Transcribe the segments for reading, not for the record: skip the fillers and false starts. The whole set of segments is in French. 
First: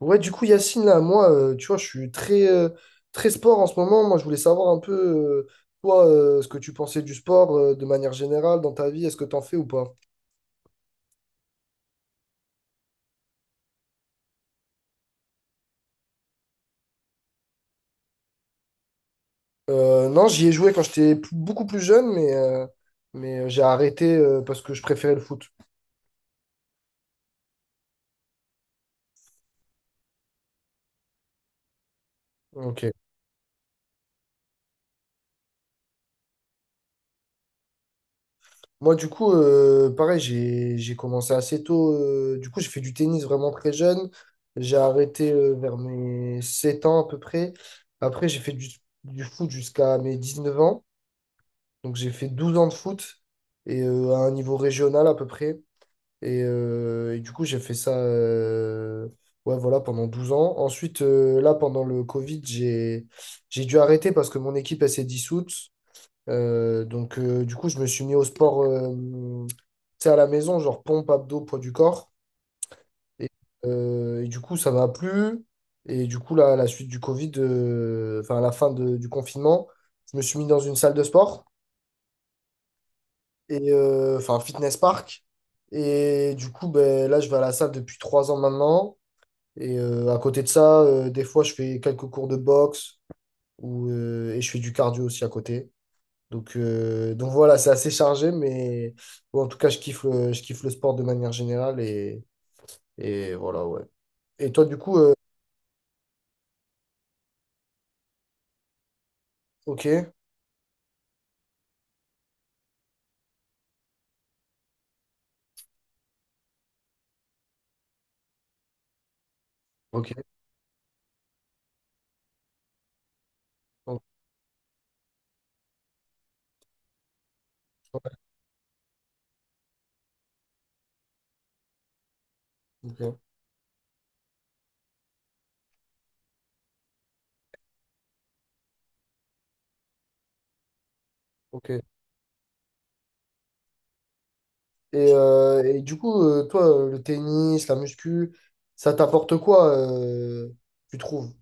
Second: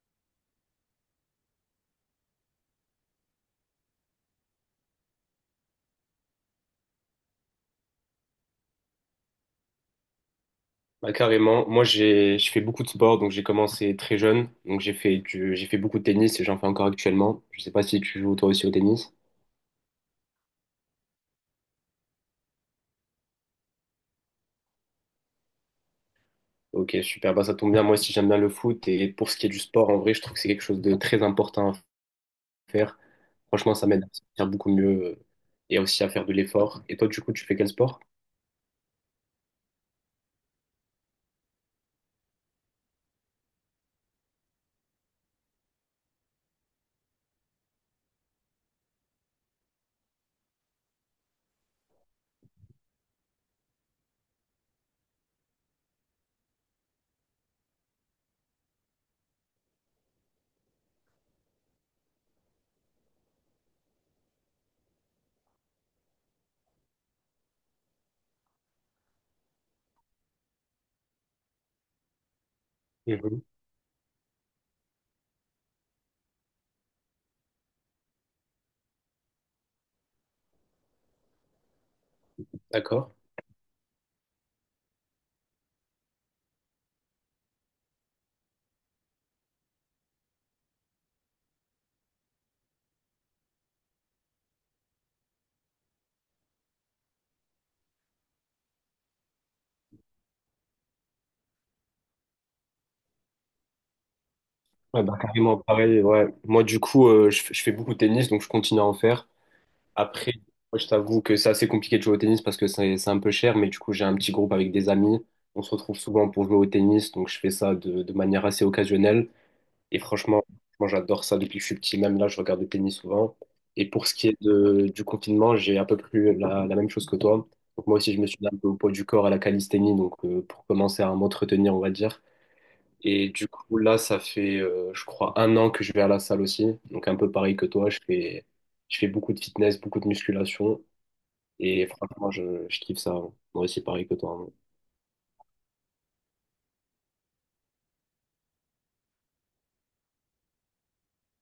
Ouais, du coup, Yacine, là, moi, tu vois, je suis très, très sport en ce moment. Moi, je voulais savoir un peu, toi, ce que tu pensais du sport, de manière générale dans ta vie. Est-ce que t'en fais ou pas? Bah, carrément. Moi, je fais beaucoup de sport, donc j'ai commencé très jeune. Donc j'ai fait beaucoup de tennis et j'en fais encore actuellement. Je sais pas si tu joues toi aussi au tennis. Non, j'y ai joué quand j'étais beaucoup plus jeune, mais, j'ai arrêté, parce que je préférais le foot. Ok, super. Bah, ça tombe bien. Moi aussi, j'aime bien le foot. Et pour ce qui est du sport, en vrai, je trouve que c'est quelque chose de très important à Ok. faire. Franchement, ça m'aide à me sentir beaucoup mieux euh, et aussi à faire de l'effort. Et toi, du coup, tu fais quel sport? Moi, du coup, pareil, j'ai commencé assez tôt. Du coup, j'ai fait du tennis vraiment très jeune. J'ai arrêté, vers mes 7 ans à peu près. Après, j'ai fait du foot jusqu'à mes 19 ans. Donc j'ai fait 12 ans de foot et à un niveau régional à peu près. Et du coup, j'ai fait ça ouais, voilà, pendant 12 ans. Ensuite, là, pendant le Covid, j'ai dû arrêter parce que mon équipe, elle s'est dissoute. Donc du coup, je me suis mis au sport tu sais, à la maison, genre pompe, abdos, poids du corps. Et, Mhm. et du coup, ça m'a plu. Et du coup, là, à la suite du Covid, enfin à la fin du confinement, je me suis mis dans une salle de sport. D'accord. Et enfin fitness park. Et du coup, ben, là, je vais à la salle depuis 3 ans maintenant. Et à côté de ça, des fois, je fais quelques cours de boxe ou, et je fais du cardio aussi à côté. Donc voilà, c'est assez chargé, mais bon, en tout cas, je kiffe le sport de manière générale. Et, voilà, ouais. Et toi, du coup, Ouais, bah, carrément pareil. Ouais. Moi, du coup, je fais beaucoup de tennis, donc je continue à en faire. ok, Après, moi, je t'avoue que c'est assez compliqué de jouer au tennis parce que c'est un peu cher, mais du coup, j'ai un petit groupe avec des amis. On se retrouve souvent pour jouer au tennis, donc je fais ça de manière assez occasionnelle. Et ok, franchement, moi, j'adore ça depuis que je suis petit. Même là, je regarde le tennis souvent. Et ok, pour ce qui est du confinement, j'ai à peu près la même chose que toi. Donc moi aussi, je me suis mis un peu au poids du corps à la calisthénie, donc pour commencer à m'entretenir, on va dire. Et du coup, là, ça fait, je crois, un an que je vais à la salle aussi. Donc, un peu pareil que toi, je fais beaucoup de fitness, beaucoup de musculation. ok. Et franchement, je kiffe ça. Moi aussi, pareil que toi, hein. Et du coup, toi, le tennis, la muscu, ça t'apporte quoi, tu trouves?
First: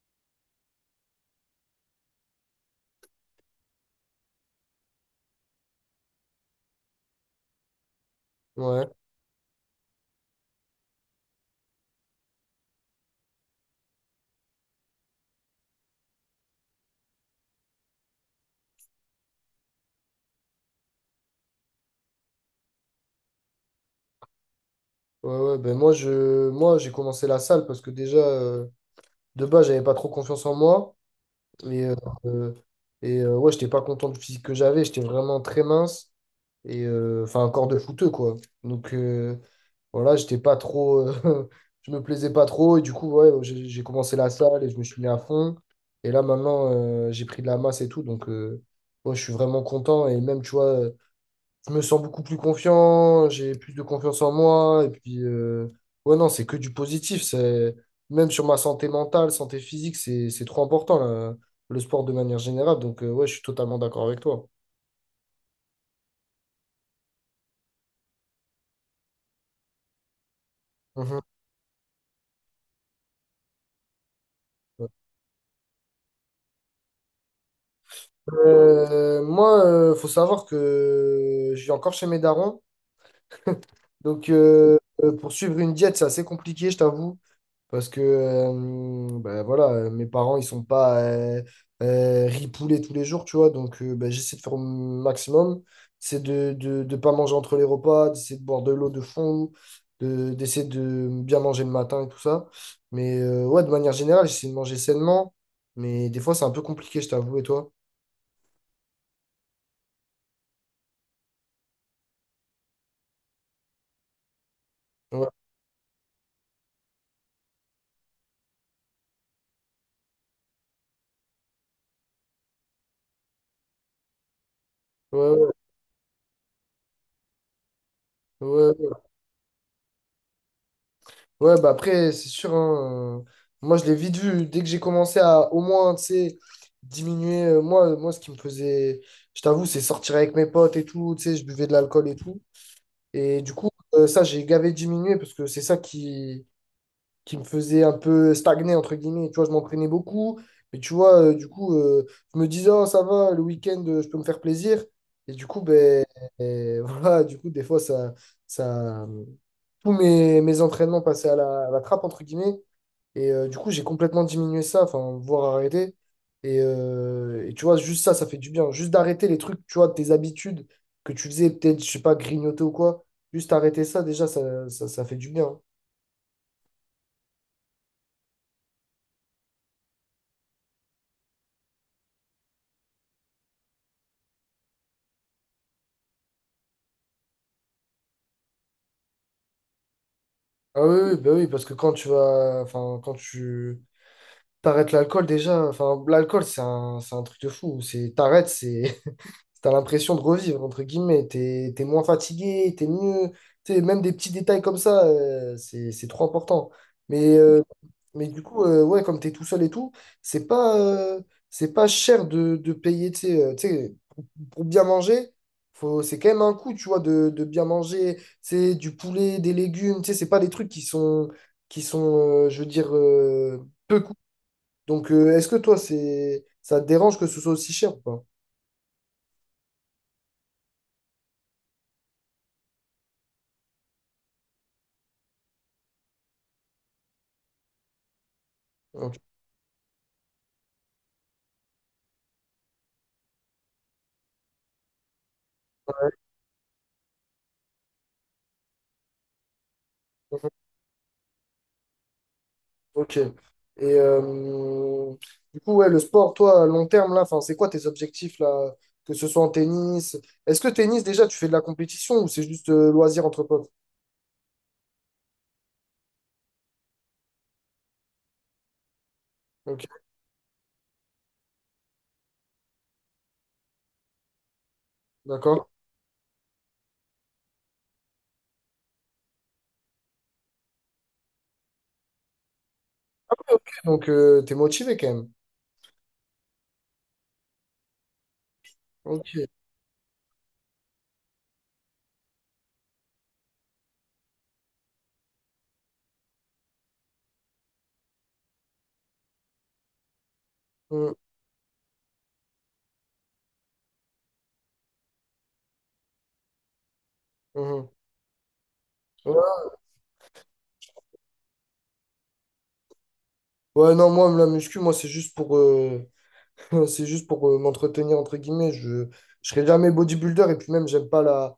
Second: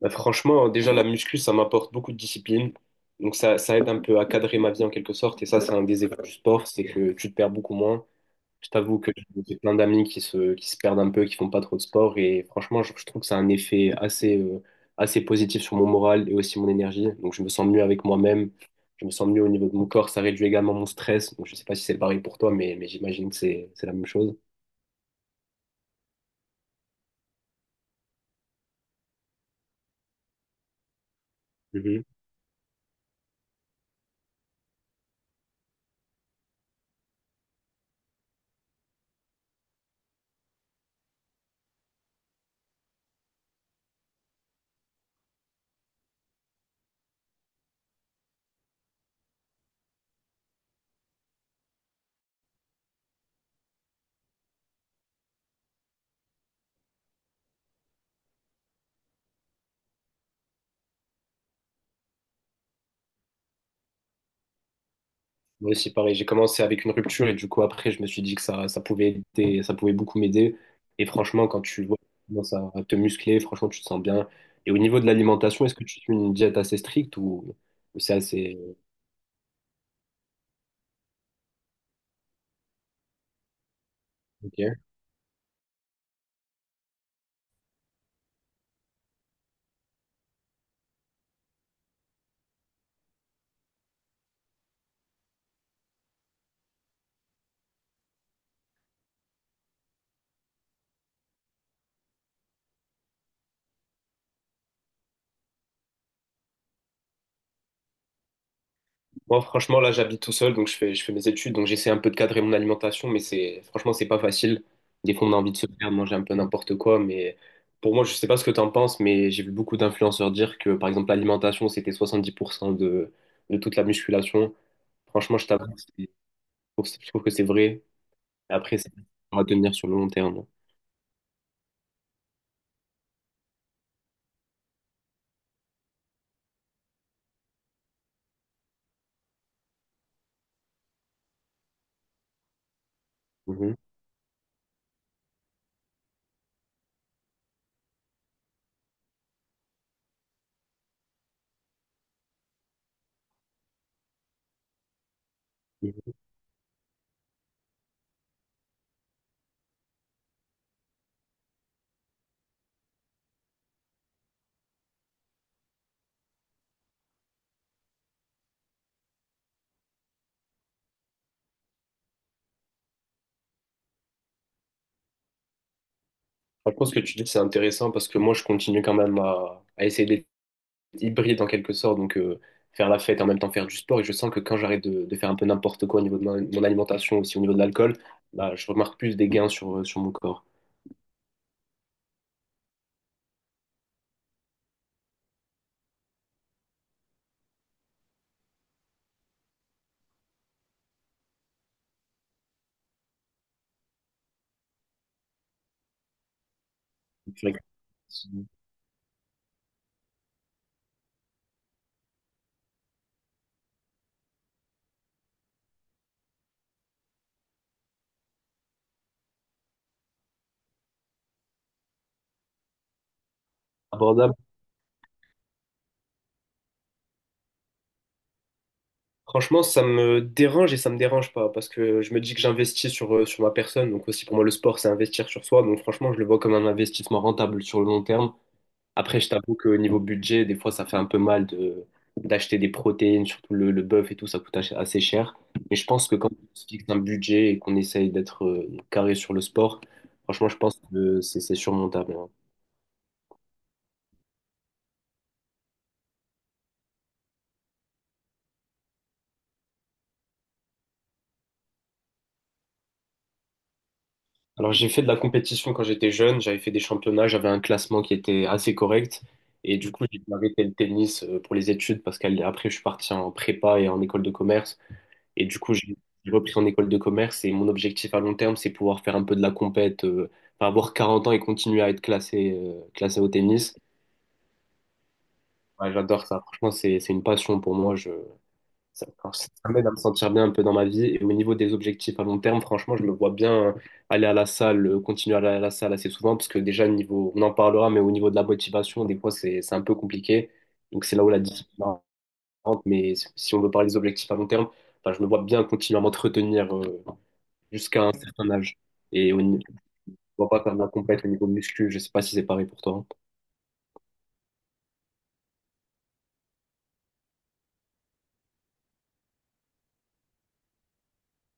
Bah, franchement, déjà, la muscu, ça m'apporte beaucoup de discipline. Donc, ça aide un peu à cadrer ma vie en quelque sorte. Et ça, c'est un des effets du sport, c'est que tu te perds beaucoup moins. Je Ouais, t'avoue que j'ai plein d'amis qui se perdent un peu, qui font pas trop de sport. Et franchement, je trouve que ça a un effet assez, assez positif sur mon moral et aussi mon énergie. Donc, je me sens mieux avec moi-même. Je me sens mieux au niveau de mon corps. Ça réduit également mon stress. Donc, je sais pas si c'est pareil pour toi, mais j'imagine que c'est la même chose. ouais, ouais. Ben moi, moi, j'ai commencé la salle parce que déjà, de base, j'avais pas trop confiance en moi. Et, euh, Mhm. euh, et, ouais, j'étais pas content du physique que j'avais. J'étais vraiment très mince. Et enfin, un corps de fouteux, quoi. Donc, voilà, j'étais pas trop. Je me plaisais pas trop. Et du coup, ouais, j'ai commencé la salle et je me suis mis à fond. Et là, maintenant, j'ai pris de la masse et tout. Donc, ouais, je suis vraiment content. Et même, tu vois. Je me sens beaucoup plus confiant, j'ai plus de confiance en moi. Et puis, ouais, non, c'est que du positif. C'est, même sur ma santé mentale, santé physique, c'est trop important, là, le sport de manière générale. Donc, ouais, je suis totalement d'accord avec toi. Moi aussi, pareil. J'ai commencé avec une rupture et du coup, après, je me suis dit que ça pouvait beaucoup m'aider. Et Mhm. franchement, quand tu vois, tu commences à te muscler, franchement, tu te sens bien. Et au niveau de l'alimentation, est-ce que tu suis une diète assez stricte ou c'est assez. Moi, faut savoir que je vis encore chez mes darons. Donc, Ok. Pour suivre une diète, c'est assez compliqué, je t'avoue. Parce que bah, voilà, mes parents, ils sont pas ripoulés tous les jours, tu vois. Donc, bah, j'essaie de faire mon maximum. C'est de pas manger entre les repas, d'essayer de boire de l'eau de fond, d'essayer de bien manger le matin et tout ça. Mais ouais, de manière générale, j'essaie de manger sainement. Mais des fois, c'est un peu compliqué, je t'avoue. Et toi? Moi, franchement, là, j'habite tout seul, donc je fais mes études, donc j'essaie un peu de cadrer mon alimentation, mais c'est, franchement, c'est pas facile. Des fois, Ouais, on a envie de se faire manger un peu n'importe quoi, mais pour moi, je sais pas ce que t'en penses, mais j'ai vu beaucoup d'influenceurs dire que, par exemple, l'alimentation, c'était 70% de toute la musculation. ouais, Franchement, je ouais. t'avoue, que je trouve que c'est vrai. Après, Ouais. c'est à tenir sur le long terme. Ouais, bah après, c'est sûr. Hein, moi, je l'ai vite vu. Dès que j'ai commencé à au moins, tu sais, diminuer. Moi, moi, ce qui me faisait, je t'avoue, c'est sortir avec mes potes et tout. Tu sais, je buvais de l'alcool et tout. Et du coup, Mhm. Ça, j'ai gavé diminué parce que c'est ça qui me faisait un peu stagner, entre guillemets. Tu vois, je m'entraînais beaucoup. Mais tu vois, du coup, je me disais, oh, ça va, le week-end, je peux me faire plaisir. Et du coup, ben, Mhm. Voilà, du coup, des fois, ça, tous mes entraînements passaient à la trappe, entre guillemets. Et du coup, j'ai complètement diminué ça, enfin, voire arrêté. Et tu vois, juste ça, ça fait du bien. Juste d'arrêter les trucs, tu vois, tes habitudes que tu faisais, peut-être, je sais pas, grignoter ou quoi. Juste arrêter ça, déjà, ça fait du bien. Franchement, ce que tu dis, c'est intéressant parce que moi, je continue quand même à essayer hybride en quelque sorte, donc faire la fête et en même temps faire du sport. Et je sens que quand j'arrête de faire un peu n'importe quoi au niveau de mon alimentation, aussi au niveau de l'alcool, bah, je remarque plus des gains sur mon corps. Ah oui, oui, bah oui, parce que quand tu vas, enfin, quand tu t'arrêtes l'alcool déjà, enfin, l'alcool, c'est un, truc de fou. C'est, t'arrêtes, c'est, t'as l'impression de revivre, entre guillemets. T'es moins fatigué, t'es mieux. Tu sais, même des petits détails comme ça, c'est trop important. Donc, Mais, c'est vrai que euh, mais c'est du coup, ouais, comme t'es tout seul et tout, c'est pas, euh, c'est pas cher de payer, tu sais, pour bien manger, faut, c'est quand même un coût, tu vois, de bien manger, tu sais, du poulet, des légumes, tu sais, c'est pas des trucs qui sont, je veux dire, peu coûteux. abordable. Donc, est-ce que toi, c'est, ça te dérange que ce soit aussi cher ou pas? Franchement, ça me dérange et ça me dérange pas parce que je me dis que j'investis sur ma personne. Donc aussi pour moi, le sport, c'est investir sur soi. Donc franchement, je le vois comme un investissement rentable sur le long terme. Après, je t'avoue qu'au niveau budget, des fois, ça fait un peu mal de d'acheter des protéines, surtout le bœuf et tout, ça coûte assez cher. Mais je pense que quand on se fixe un budget et qu'on essaye d'être carré sur le sport, franchement, Ok. je pense que c'est surmontable, hein. Ok. Et euh, du coup, ouais, le sport, toi, à long terme, là, enfin, c'est quoi tes objectifs, là, que ce soit en tennis? Est-ce que tennis, déjà, tu fais de la compétition ou c'est juste loisir entre potes? Alors, j'ai fait de la compétition quand j'étais jeune, j'avais fait des championnats, j'avais un classement qui était assez correct. Et Ok, du coup, j'ai arrêté le tennis pour les études parce qu'après, je suis parti en prépa et en école de commerce. Et du d'accord. coup, j'ai repris en école de commerce et mon objectif à long terme, c'est pouvoir faire un peu de la compète, enfin, avoir 40 ans et continuer à être classé, classé au Ok, tennis. donc, t'es motivé quand même. Ouais, j'adore ça. Franchement, c'est une passion pour moi. Ça, Ok. enfin, ça m'aide à me sentir bien un peu dans ma vie. Et au niveau des objectifs à long terme, franchement, je me vois bien aller à la salle, continuer à aller à la salle assez souvent, parce que déjà, au niveau, on en parlera, mais au niveau de la motivation, des fois, c'est un peu compliqué. Donc, Mhm, c'est là où la discipline rentre. Mais si on veut parler des objectifs à long terme, enfin, je me vois bien continuer à m'entretenir, mhm. jusqu'à un certain âge. Et on ne Ouais, doit pas faire de la compète au niveau muscu. Je sais pas si c'est pareil pour toi. ouais, non, moi, la muscu, moi, c'est juste pour, c'est juste pour m'entretenir, entre guillemets. Je serai jamais bodybuilder et puis même, j'aime pas la.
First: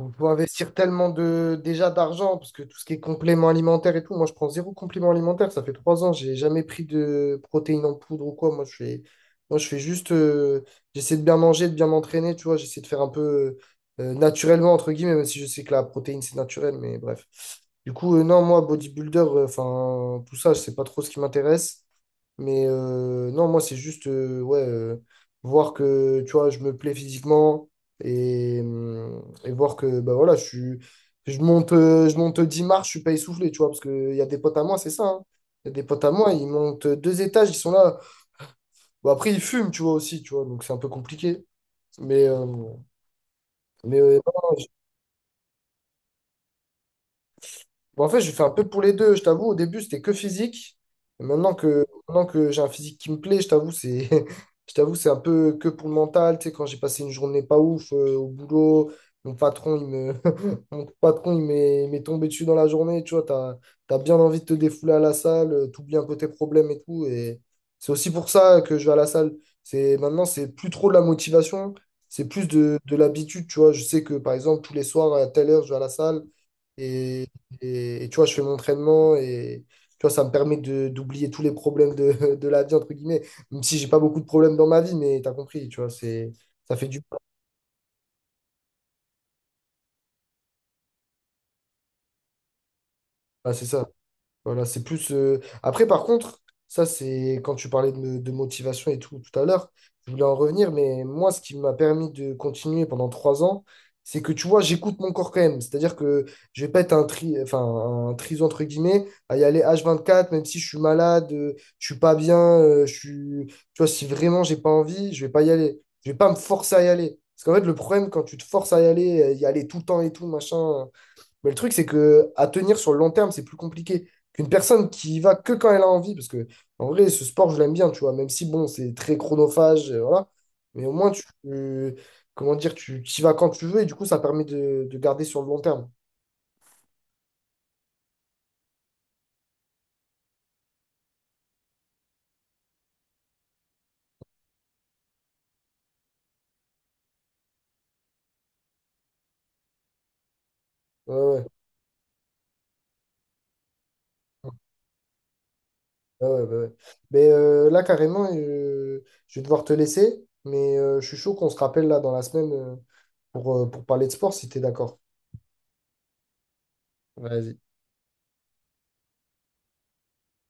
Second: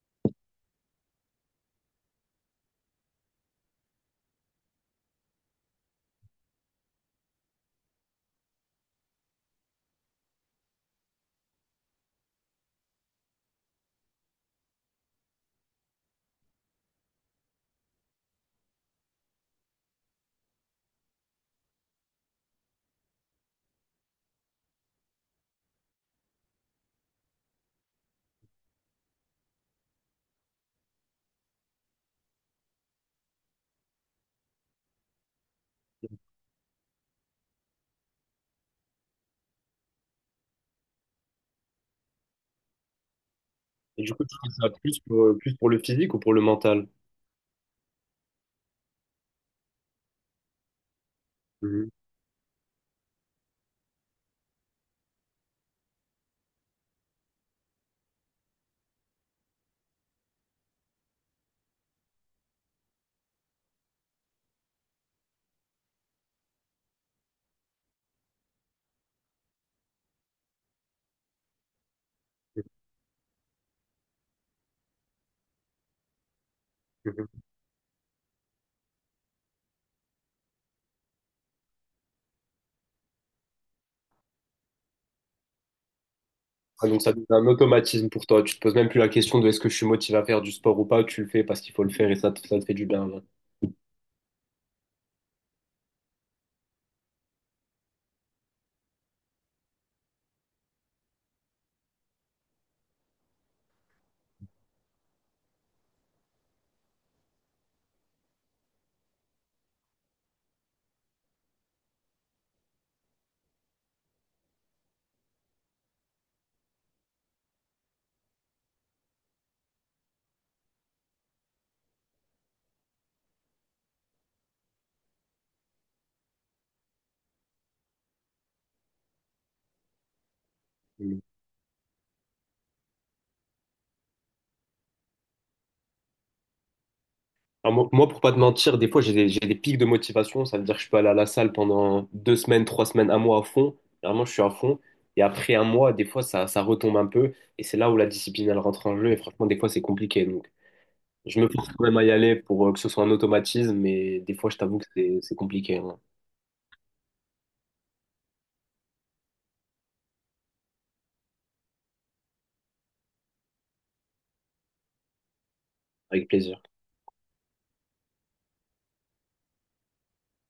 On peut investir tellement de déjà d'argent, parce que tout ce qui est complément alimentaire et tout, moi je prends zéro complément alimentaire. Ça fait 3 ans, j'ai jamais pris de protéines en poudre ou quoi. Moi, je fais juste, j'essaie de bien manger, de bien m'entraîner, tu vois. J'essaie de faire un peu naturellement, entre guillemets, même si je sais que la protéine c'est naturel, mais bref. Du coup, non, moi bodybuilder, enfin tout ça, je sais pas trop ce qui m'intéresse. Mais non, moi, c'est juste ouais, voir que tu vois, je me plais physiquement et voir que bah, voilà, je suis, je monte 10 marches, je suis pas essoufflé, tu vois, parce qu'il y a des potes à moi, c'est ça. Hein. Il y a des potes à moi, ils montent 2 étages, ils sont là. Bon, après, ils fument, tu vois, aussi, tu vois, donc c'est un peu compliqué. Mais, euh, mais Et du euh, coup, tu fais ça plus pour le physique ou pour le mental? Bon, en fait, je fais un peu pour les deux, je t'avoue. Au début, c'était que physique. Et Maintenant que, Mhm. maintenant que j'ai un physique qui me plaît, je t'avoue, c'est, je t'avoue, c'est un peu que pour le mental. Tu sais, quand j'ai passé une journée pas ouf au boulot, mon patron, il me, mon patron, il m'est tombé dessus dans la journée. Tu vois, t'as bien envie de te défouler à la salle, t'oublies un peu tes problèmes et tout. Et c'est aussi pour ça que je vais à la salle. C'est, maintenant, c'est plus trop de la motivation, c'est plus de l'habitude. Tu vois, je sais que, par exemple, tous les soirs, à telle heure, je vais à la salle. et Mhm. et tu vois, je fais mon entraînement et tu vois, ça me permet d'oublier tous les problèmes de, de la vie, entre guillemets. Même si j'ai pas beaucoup de problèmes dans ma vie, mais t'as compris, tu vois, c'est, ça fait Ah, du donc ça bien. devient un automatisme pour toi. Tu te poses même plus la question de est-ce que je suis motivé à faire du sport ou pas. Tu le fais parce qu'il faut le faire et ça te fait du bien, là. Ouais, c'est ça. Voilà, c'est plus. Après, par contre, ça, c'est quand tu parlais de motivation et tout tout à l'heure, je voulais en revenir, mais moi, ce qui m'a permis de continuer pendant 3 ans, c'est que tu vois, j'écoute mon corps quand même. C'est-à-dire que je vais pas être un tri, enfin, un triso entre guillemets, à y aller H24, même si je suis malade, je suis pas bien, je suis. Tu vois, si vraiment j'ai pas envie, je vais pas y aller. Je vais pas me forcer à y aller. Parce qu'en fait, le problème, quand tu te forces à y aller tout le temps et tout, machin, mais le truc, c'est que à tenir sur le long terme, c'est plus compliqué qu'une personne qui y va que quand elle a envie. Parce que, en vrai, ce sport, je l'aime bien, tu vois, même si, bon, c'est très chronophage, voilà. Mais au moins, tu, comment dire, tu y vas quand tu veux et du coup, ça permet de garder sur le long terme. Alors, moi, pour pas te mentir, des fois, j'ai des pics de motivation. Ça veut dire que je peux aller à la salle pendant 2 semaines, 3 semaines, un mois à fond. Vraiment, je suis à fond. Et après un mois, des fois, ça retombe un peu. Et c'est là où la discipline, elle rentre en jeu. Et franchement, des fois, c'est compliqué. Donc, Ouais, je ouais. me force quand même à y aller pour que ce soit un automatisme. Mais des fois, je t'avoue que c'est compliqué, hein. Ouais, ouais, ouais, ouais. Mais là, carrément, je vais devoir te laisser. Mais je suis chaud qu'on se rappelle là dans la semaine pour parler de sport si t'es d'accord. Avec plaisir. Vas-y.